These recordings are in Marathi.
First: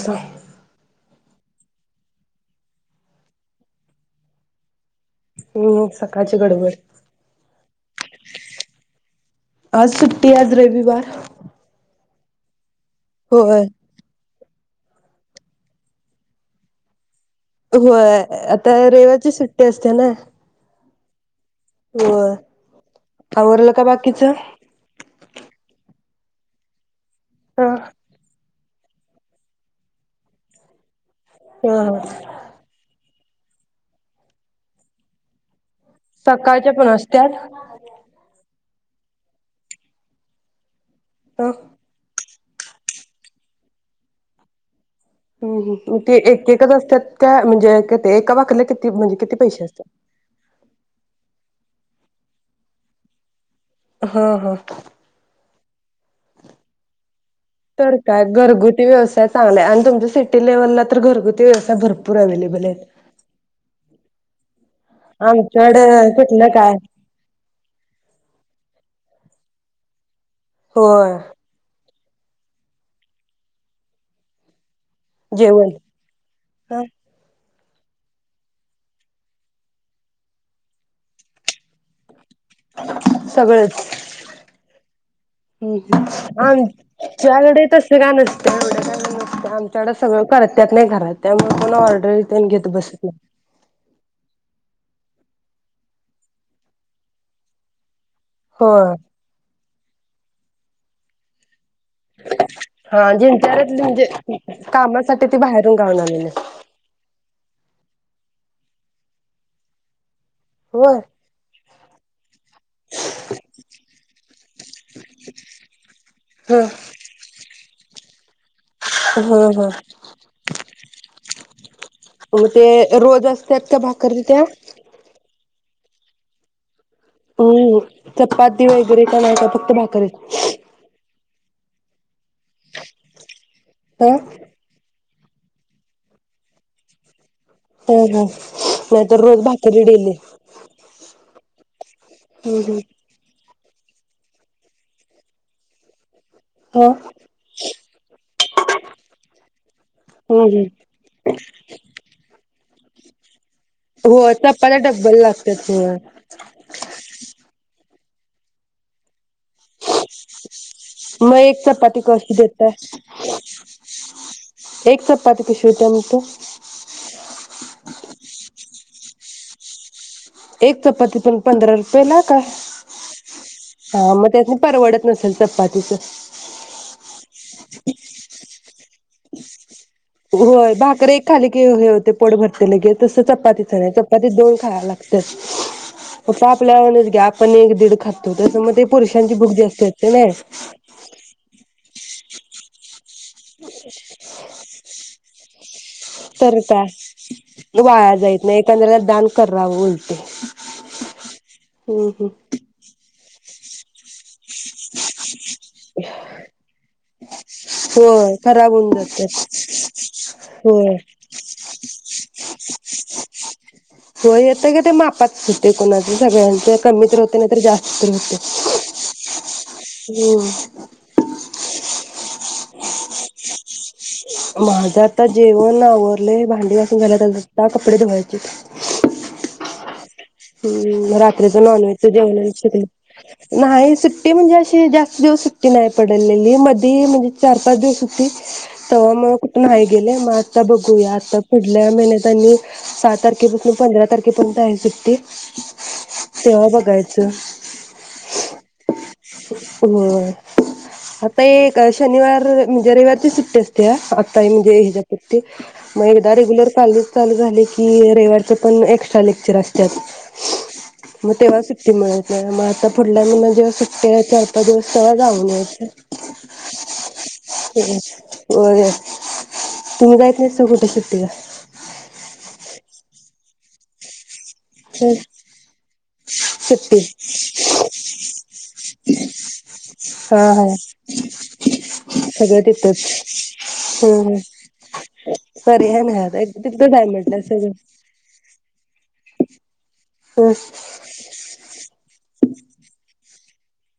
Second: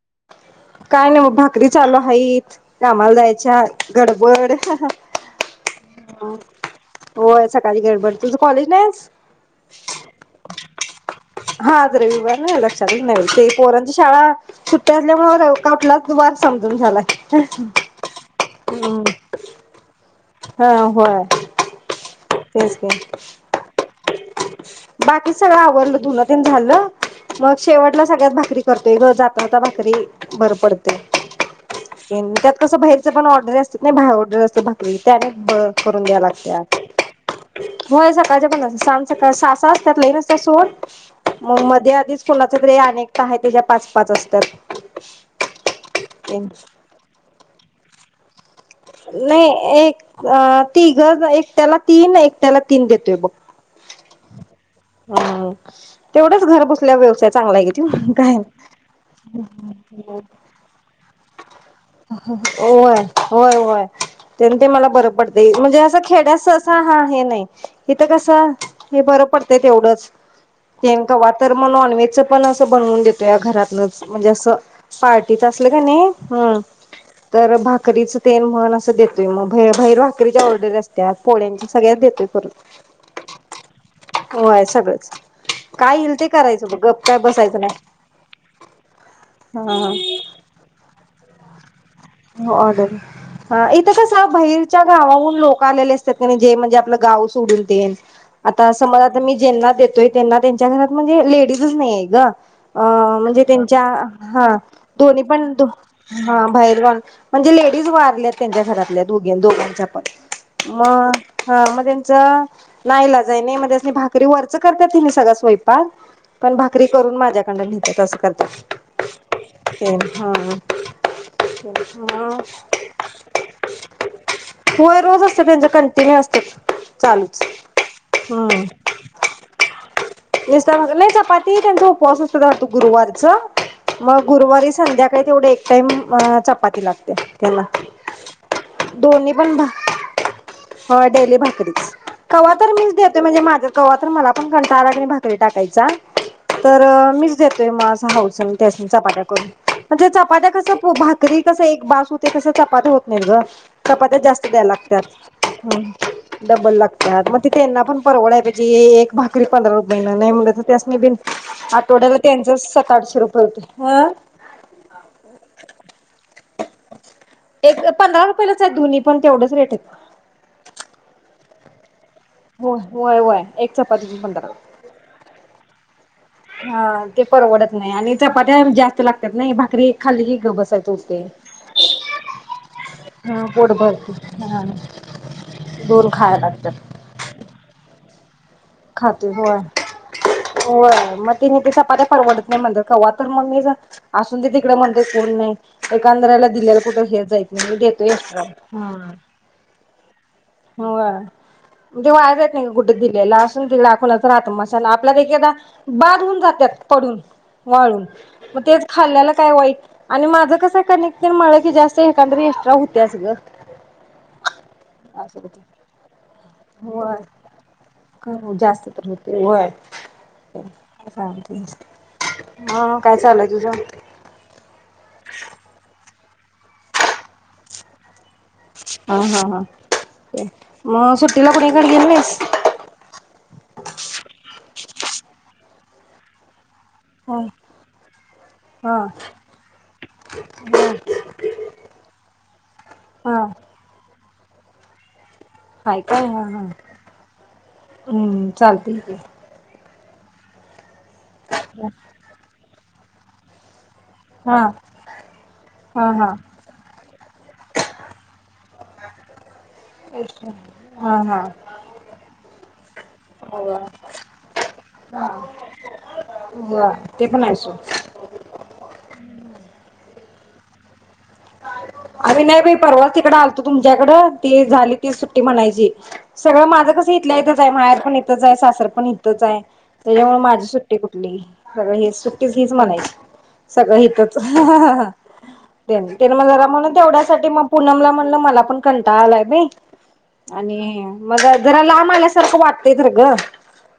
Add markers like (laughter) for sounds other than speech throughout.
हम्म काय नाही मग भा भाकरी चालू आहेत कामाला जायच्या गडबड हा सकाळची गडबड हो गडबड तुझ कॉलेज नाही? आज. आज सुट्टी, आज रविवार. हा आज रविवार हा तरी म्हणते होय पोरांची शाळा सुट्टी असल्यामुळे काटलाच वार समजना झालाय. होय, आता रेवाची सुट्टी असते ना, हा होय, हो तेच की आवरल का बाकी तिचं बाकी सगळं आवरलं धुन तेन झालं मग ह शेवटला सगळ्यात भाकरी करतोय ग जाता, जाता भाकरी बर पडतय. ह त्यात कसं बाहेर भाकरी पण ऑर्डर असतात. करून द्याय सकाळच्या लागत्यात. पण असत्यात होय सकाळच्या पण सांजसकाळ साहा सहा असत्यात लई नस्त्यात सोड ह मग हम्म मध्ये आधीच कुनाच तरी आणि एकटा हाय त्याच्या पाच पाच असत्यात. हं ह ते एकेकच असत्यात काय म्हणजे अ ते एका भाकलित नाही एक अ तिघ एक त्याला तीन एकट्याला तीन देतोय बघ. ह ह (inaudible) घर बसल्या व्यवसाय चांगला आहे तर किती काय घरगुती व्यवसाय चांगला आणि तुमच्या सिटी लेवलला तर घरगुती व्यवसाय भरपूर अवलेबल आहेत. व्हय तर ते मला बरं पडतंय म्हणजे आमच्याकडे असं खेड्यात कुठलं काय सहसा हा हे नाही इथ कस हे बरं पडतंय. ते तेवढंच ते आणि होय कवातर नॉनव्हेजच पण असं बनवून देतोय घरातनंच म्हणजे असं. पार्टीच असलं जेवण का नाही ह तर भात कधीच? तेन म्हण असं देतोय मग भाइर भाकरीच्या ऑर्डरी असत्यात पोळ्यांच्या सगळ्यात देतोय. करून सगळंच होय सगळंच काय येईल ते हम करायचं बघ गप काय बसायचं आमच्याकडे तस नाही काय नसतं एवढं काय नसतं आमच्याकडे हा सगळं कर त्यात नाय घरात त्यामुळे म्हणू ऑर्डर तेन हो घेत ऑर्डर बसत नाही. हा इथं कसं बाहेरच्या गावावरून लोक आलेले असत्यात जे म्हणजे आपलं गाव सोडून तेन आता होय समज आता मी जेंना देत तरी त्यांना त्यांच्या घरात म्हणजे लेडीज तसं नाहीये गं हा म्हणजे ज्यांच्याकडे तेंच्या म्हणजे हा कामासाठी ते दोन्हीपण बाहेरून गावावरून आलेले हा बाहेर गावी म्हणजे लेडीज वारल्यात त्यांच्या घरातल्या दोघे दोघांच्या पण होय मग हा मग त्यांच ना इलाज आहे नी मग त्यांचं भाकरी वर च तस् करत्यात तिने सगळा स्वयंपाक पण भाकरी ह करून माझ्याकडून न्हेत्या ते तस करतात. ह ह हो हा हा ब (unintelligible) मग ते रोज असत्यात का भाकरी त्या होय रोज असतं त्यांचं कंटिन्यू असतात. हुं चपाती वगैरे का नाही का फक्त भाकरी. ते त्यांचा उपवास असतो गुरुवारचा ह मग गुरुवारी संध्या ते तेवढं एक टाईम म चपा पाठी लागते. त्यांना. हो हो नाहीतर रोज भाकरी डेली. हा डेली भाकरीच. कव्हा हम्म तरी हम्म मीच देते म्हणजे माझं. कव्हा तर मला पण कंटाळा आला की नई भाकरी टाकायचा. तर ह मीच देतोय मास. हो सांग त्यास्नी चपात्या करू म्हणजे हम्म चपात्या हम्म कसा पो भात कस एक बास हूते कस. चपात्या होत नाहीत ग. कपात्या होय जास्त द्यायला चपात्या डब्बल लागत्यात हू होय डबल लागत्याय मग ति त्यांना पण परवडा पेक्षा ए एक भाकरी पंधरा रुपयाला नाही म्हणलं तर. त्यासनी बिन मग एक चपाती, आठवड्याला कशी त्यांचं देताय सात आठशे रुपये होतंय हं. एक चपाती कशी देतेया मंग तू एक पंधरा रुपयलाच आहे धुनी पण तेवढंच रेट येत एक चपाती पण पंधरा पेला का होय होय होय एक हा चपातीची मग पंधरा. त्यासनी परवडत नसेल चपातीच. (inaudible) हा ते परवडत नाही आणि चपात्या जास्त लागत्यात नही भाकरी. खाल्ली की गप होय बसायचं भाकर होतंय. एक खाली की हे ते पोट भरते ल गे तस हा पोट चपातीच नाही चपातीत भरते दोन हा खाया लागत्यात दोन खाया फक्त लागतात आपल्या वाणीच घ्या आपण एक दीड खात. तसं म ते खाते पुरुषांची होय. बुदी असत ते ने होय मग तिने ते चपात्या परवडत नाही म्हणज कवाच. तर मग मी जा असून ते तिकडे म्हणत कोण नाही. एकाधराला तर दिलेला कुठे काय हेच जायच नाही मी देतो ह वाया जायत नाही एखाद्याला दान करावं उलटे हम्म जेवा हम्म नाही कुठे दिली. गेला स. लाखवूनच राहत मसाला आपल्याला एकदा. बाद होऊन जातात पडून वाळून होय मग खराब तेच होऊन खाल्ल्याला जातात काय वाईट आणि माझं कस होय कनिक तीन मळलकी जास्त एखाद्री एक्स्ट्रा होत्याच ग. होय येतं का ते अस मापात होते कोणाचं सगळ्यांचं कमी तर व्हय होते नाही तर जास्त तर का हो होते जास्त तर होते व्हाय. हम्म सारथी हा काय चालय तुझ. माझं आता जेवण आवंर लय भांडी घासून झालेत आता कपडे धुवाय हा हा हा मग हूं सुट्टीला रात्रीच कुणीकडे गेली नॉनव्हेजच नाहीस जेवण शिकले नाही सुट्टी म्हणजे अशी जास् देव सुट्टी नाही पडललेली म नाही म्हणजे हा चार पाच दिवस सुट्टी हा तवा मग कुठ नाही गेले मग आता बघूया आता पुढल्या महिन्यात आणि सहा हा तारखेपासन पंधरा तार कितपर्यंत आहे सुट्टी काय काय हा हा तेव्हा बघायचं हम्म चालतय की होय. आता एक शनिवार म्हणजे रयवार ची सुट्टी अस त्या आत्ताई हा म्हणजे ह्याच्यापती मग हा हा एकदा रेग्युलर चालु चालू झाले की रयवारच्या पण एक्स्ट्रा लेक्चर हा असत्यात म हा तेव्हा सुट्टी मिळत नाय म आता पुढल्या महिन्यात जेव्हा सुट्टी आहे चार पाच चला जाऊन येऊ वा ते पण आहे सोड फिरून होय होय. तुम्ही जाईत नसताय कुठ सुट्टीला तु तुमच्याकड ती झाली की सुट्टी म्हणायची सगळं माझं सुट्टी कसं इथल्या इथच आहे माहेर पण इथच आहे सासर पण इथंच हाय त्याच्यामुळ हा माझी हा सुट्टी कुठली सगळ हेच सुट्टीच सगळं हीच तिथंच म्हणायची सगळं हीथच हम्म पर्याय नाही तेनी म आता जरा म तिथंच आहे म्हटलं तेवढ्यासाठी म सगळं पुनमला म्हणलं मला पण कंटाळा आलाय बय आणि मग जरा लाब मलासारखं वाटतय धर ग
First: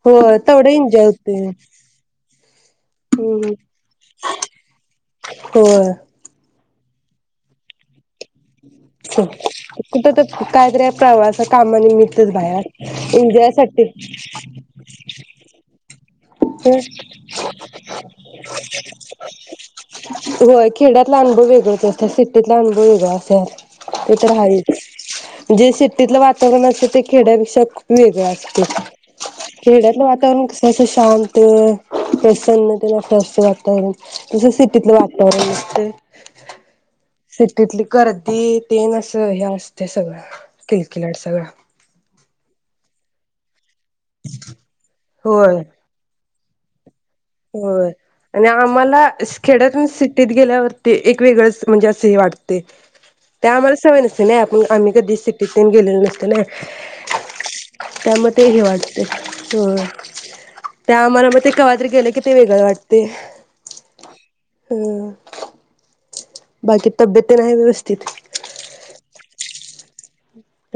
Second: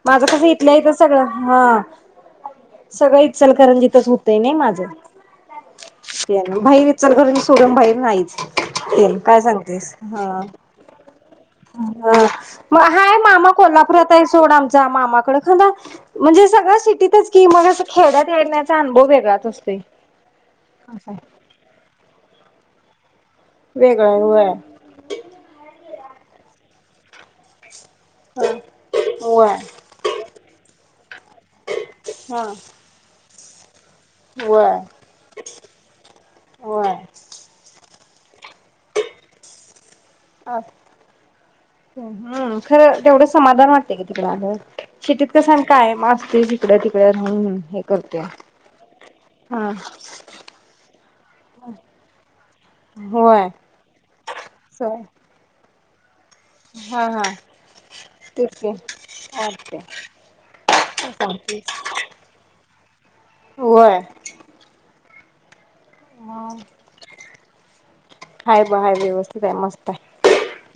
माझ हो कसं तेवढं इथल्या इथच एन्जॉय सगळं होतंय हा सगळ हम्म इचलकरंजीतच होतय नय माझं होय भाई विचार करनं सोडन भाई (unintelligible) कुठ तर हा कायतरी प्रवास कामानिमित्तच मग हाय बाहेर मामा एन्जॉय साठी कोल्हापुरात आहे सोड आमचा मामाकड खंदा म्हणजे सगळं सिटीतच की मग असं खेड्यात येण्याचा अनुभव वेगळाच असतोय होय असा खेड्यातला अनुभव वेगळच असतोय सिटीतला अनु होय का वेगळा ते आहे तर व्हय हायचं जे शेतीतल वातावरण अस ते खेड्या विषयक वेगळं असते व्हय खेड्यातलं वातावरण कस असं शांत ते (inaudible) हा प्रसन्न ते मस्त वाटतं ते हो तस व्हय सिटीतलं वातावरण असते व्हय (inaudible) सिटीतली गर्दीत तेनस हे असते सगळं किलकिलाड सगळा तेवढ समाधान वाटते तिकड आल्या वर सिटीत कस आकाय मा ती जिकड तीति हो आणि आम्हाला हा खेड्यात सिटीत गेल्यावरती एक वेगळच असं हे वाटते ते होय आम्हाला सवय न स आम्ही कधी हा सिटीत गेलेलं अस हा त्या म ते तेच हे की वाटते (inaudible) ते आम्हाला मग ओके कवातरी गेल की ते वेगळं वाटतय होय (inaudible) हम्म बाकी तब्येत तेन आहे व्यवस्थित हाय ब हाय व्यवस्थित (unintelligible)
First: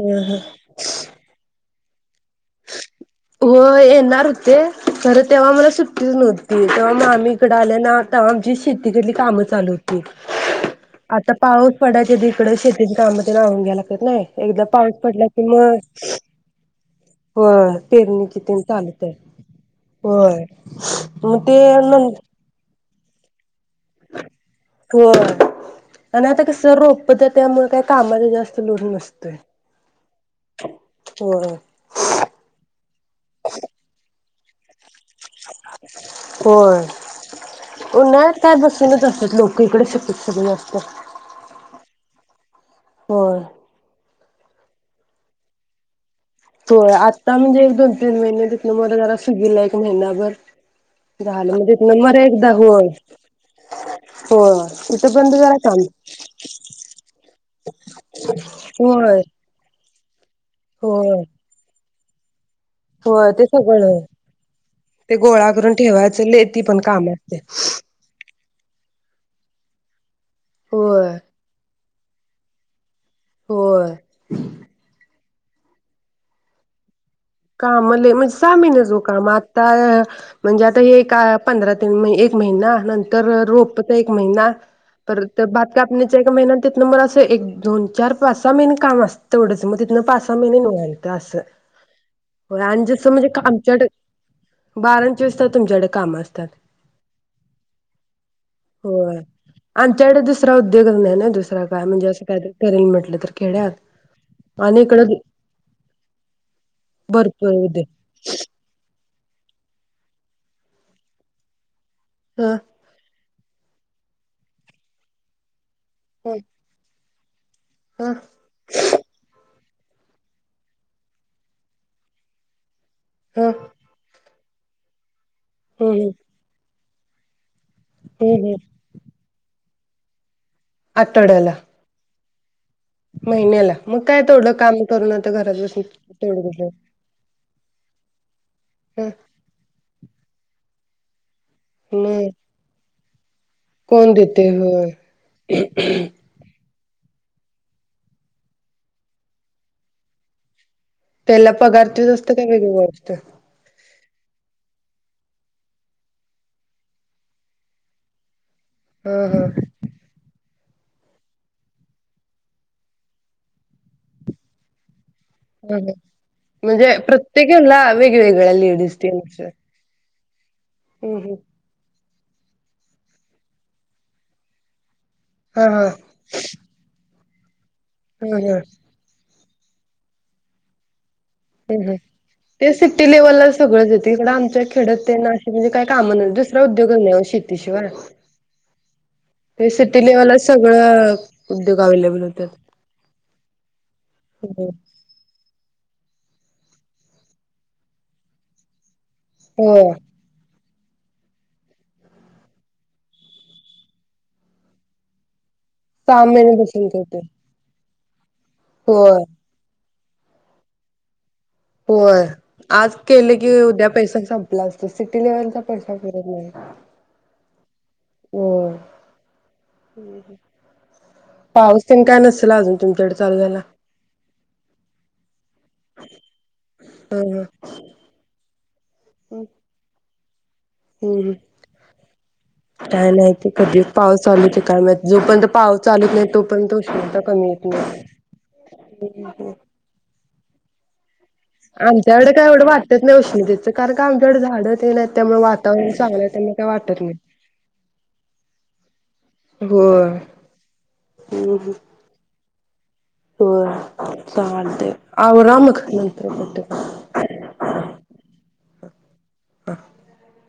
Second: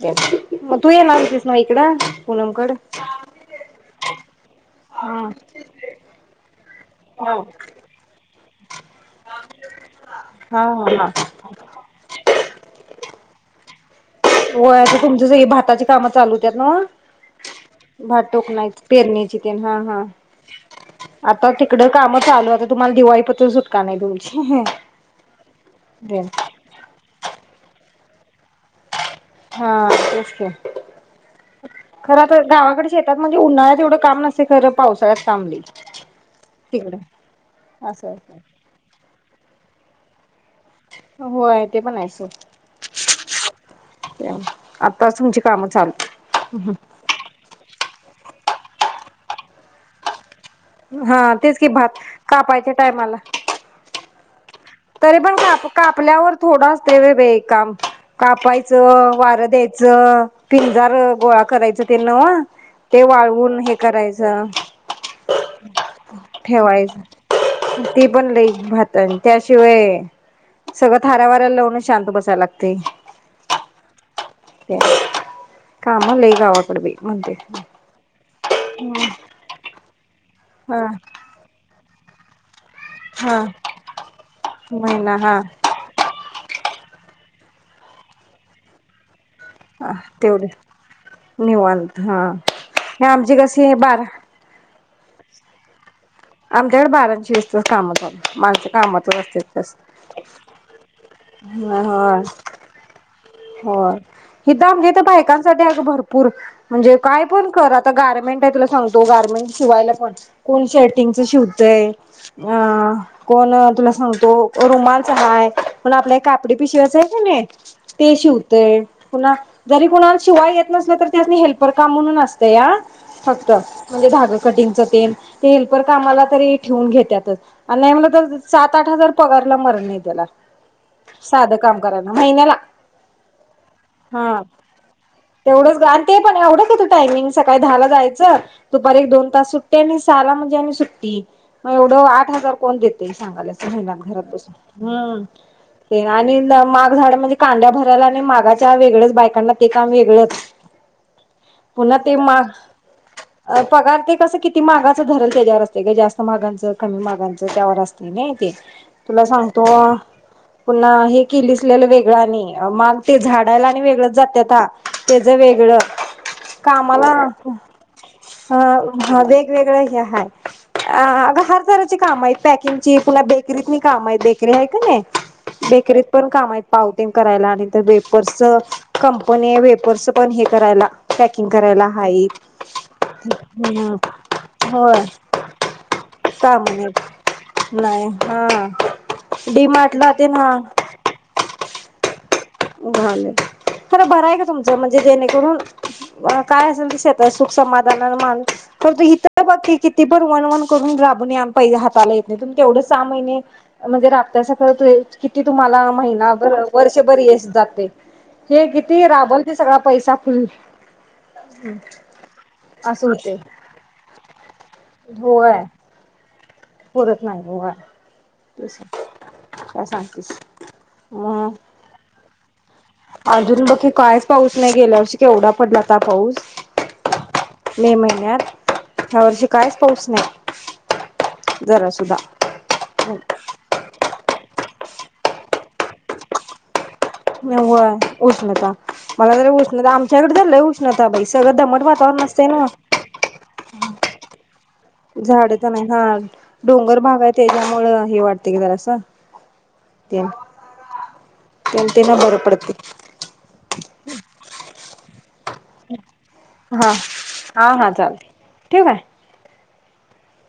ह ह. तू येणार होतीस ना ये इकड पूनम कड हो येणार होते हा खर तेव्हा मला सुट्टीच नव्हती तेव्हा मामी हा इकड आले ना तवा (unintelligible) तिकडची काम चालू होती हा हा आता पाऊस पडायच्या दिस तिकडे शेतीत काम तेन आवरून घ्यायला लागतात ना (inaudible) एकदा होय पाऊस तुमच पडला सगळी की मग भाताची कामं चालू होत्याच नव्ह होय भात पेरणीची तेन टोकण्याची चालूच आहेत पेरणीची तेन हा हा होय मग आता ते तिकडं न कामं चालू आता तुम्हाला दिवाळीपतूर सु होय आणि आता कस रोपं त्यात त्या कामाचा जास्त लोड नसतोय हा तेच ते होय खर तर गावाकडे शेतात म्हणजे उन्हाळ्यात एवढं काम नसत कडे पाऊस होय असं उन्हाळ्यात काय असं बसूनच न असत्यात लोक इकडे श (unintelligible) होय ते पण आहेस होय सोड आताच तुमची कामं चालू (inaudible) होय आत्ता म्हणजे एक दोन तीन तीन महिने तिथन मोहरं जरा सुगीला एक महिनाभर हा झालं तेच की भात म्हणजे (unintelligible) एकदा कापायच्या होय टायमाला होय तिथं तरी पण बंद जरा काप काम कापल्यावर थोडा अस ते बे काम कापायचं होय वारं द्यायचं च पिंजार गोळा करायच (inaudible) ते नव हो ते सगळं ते गोळा करून ठेवायचं लय त पण ठेवायचं काम असते त्यांन त्यास्नी (unintelligible) सगळं होय थाऱ्यावऱ्याला लावूनच शांत बसायला लागतय होय कामं लय गावाकड बाई म्हणते काम लय म्हणजे सामीन जो काम आता म्हणजे आता हा हे एका पंधरा तीन म महिना नंतर हा रोप एक महिना महिना परत हा भात कापणीचा एक महिना आणी त्या नंबर असं एक दोन चार पाचसा महिने काम असत तेवढंच काम तिथन पासा सहा तेवढे महिने निघलत असं निवांत हा होय आन हे दिस म्हणजे आमची कशी आहे आमच्या बारा बा कारण चोवीस तास तुच्याकडे काम असतात आमच्याकडे बाराशे वीसच काम चालू माणसं कामातच होय असतात जास्त. आमच्याकडे दुसरा उद्योग नाही ना दुसरा काय म्हणजे अस काय करेल म्हटलं तर खेड्यात हो हिथ आणि आमे इथ इकडं बायकांसाठी आहे भरपूर म्हणजे काय पण भरपूर कर उद्योग आता गारमेंट आहे तुला सग दो गार्मेंट शिवायला पण कोण शेर्टिंग चं शिवतय ह कोण तुला सांगतो रुमाणच हाय पण आपल्या एक ह कापडी पिशवाच आहे कणी ह ते शिवतेय पुन्हा जरी कुणाला शिवाय येत नसल तर त्यातनी हेल्पर काम म्हणून असतें या ह फक्त म्हणजे धागं कटिंगच तेल ते हेल्पर ह कामाला तरी ठेवून घेत त्यातच आणि नाही म्हलं ह तर ह सात आठ हजार पगारला मर (unintelligible) आठवड्याला साधं काम कराय महिन्याला महिन्याला मग काय हा तेवढं काम करून आता घरात तेवढंच बसून ग आणि ते पण तेवढं एवढं कुठलं का तू टायमिंग सकाळी दहा ला जायच दुपारी एक ह दोन तास सुट्टी आणि साला म्हणजे आणि सुट्टी मग आठ हजार कोण देत तेच सांगालोय. मला कोण घरात देते बसून होय हम्म ते राणीला माग झाडामध्ये कांद्याभर चलाने मागच्या वेगळच बायकांना ते काम वेगळंच त्याल पगार पुन्हा त्योच ते असतोय का माग कमी पडतोय. अ पगार ते कसं किती मागाचं धरल त्याच्यावर असते का जास्त मागांचं कमी मागांचं त्यावर असते नाही ते. हा तुला हा सांगतो. पुन्हा हे किलीसल्यालं वेगळं आणि मग ते झाडायला आणि वेगळंच जात्याता त्याच ह वेगळं ह म्हणजे कामाला प्रत्येक ह्याला वेगवेगळ्या लेडीज ते अ हम्म वेगवेगळं हे हाय हा हा हम्म अगं हात धरायची काम आहे पॅकिंग ची पुन्हा बेकरीतली काम आहे बेकरी आहे की नाही हा हा बेकरीत पण काम आहेत पावते करायला आणि हम्म हम्म वेपर्सचं कम पण हे वेपर्सचं पण हे करायला. पॅकिंग ह करायला ह ते सिटी लेव्हलला सगळंच हाईत येत इकडं आमच्या होय खेड्यात ना अ म्हणजे काही काम दुसरा उद्योग सामान्यत नाही शेतीशिवाय नाही हा डी ते सिटी मार्टला ते लेव्हलला सगळं उद्योग अव्हेलेबल होत. झालं खरं बर आहे का तुमचं म्हणजे जेणेकरून काय असेल त शेत सुख समाधान माणूस फक्त हि बाकी हो किती पण वन वन करून राबून या पहिल्या हाताला तेवढे सहा महिने म्हणजे, राबतयासा कळतंय. की तुम्हाला सहा महिने महिनाभर बसून वर्षभर करते ये जातय हे किती होय राबल ते सगळं आप पैसा फुल होय, आज असं होते. केले की उद्या पैसा संपला अस. सिटी लेवलचा होय पैसा पुरत नाही. पुरत नाही बुवा. ओय अं सांगतेस हं, पाऊस तेन काय नसेल आजून तु आजून बग की कायच पाऊस नाही. गेल्या वर्षी केवढा पडला होता पाऊस, ह ह. मे महिन्यात. ह्या वर्षी कायच पाऊस नाही. हम्-हम्, जरा सुद्धा काय नाही ते कधी पाऊस चालूतय काय माहित, जोपर्यंत पाऊस चालत नाही तोपर्यंत उष्णता कमी म् येत नाही. व्हय उष्णता मला जरा उष्णता आमच्याकडे तर लई उष् लता बाईस आमच्याकडे काय एवढं वाटत नाही उष्णितेचं कारण का आमच्याकडे झाडं तेन आहेत त्यामुळे झाडे त नाही वातावरण चांगलं हं, आहे त्यामुळे काय डोंगर वाटत नाही भाग आय तेज्यामुळं हे वाटतय गं जरासं. होय. तेण तेनं बरं पड- (inaudible) वहय चालतंय, आवरा मग नंत् हां, हां-हां चालतंय. ठेऊ काय? (unintelligible)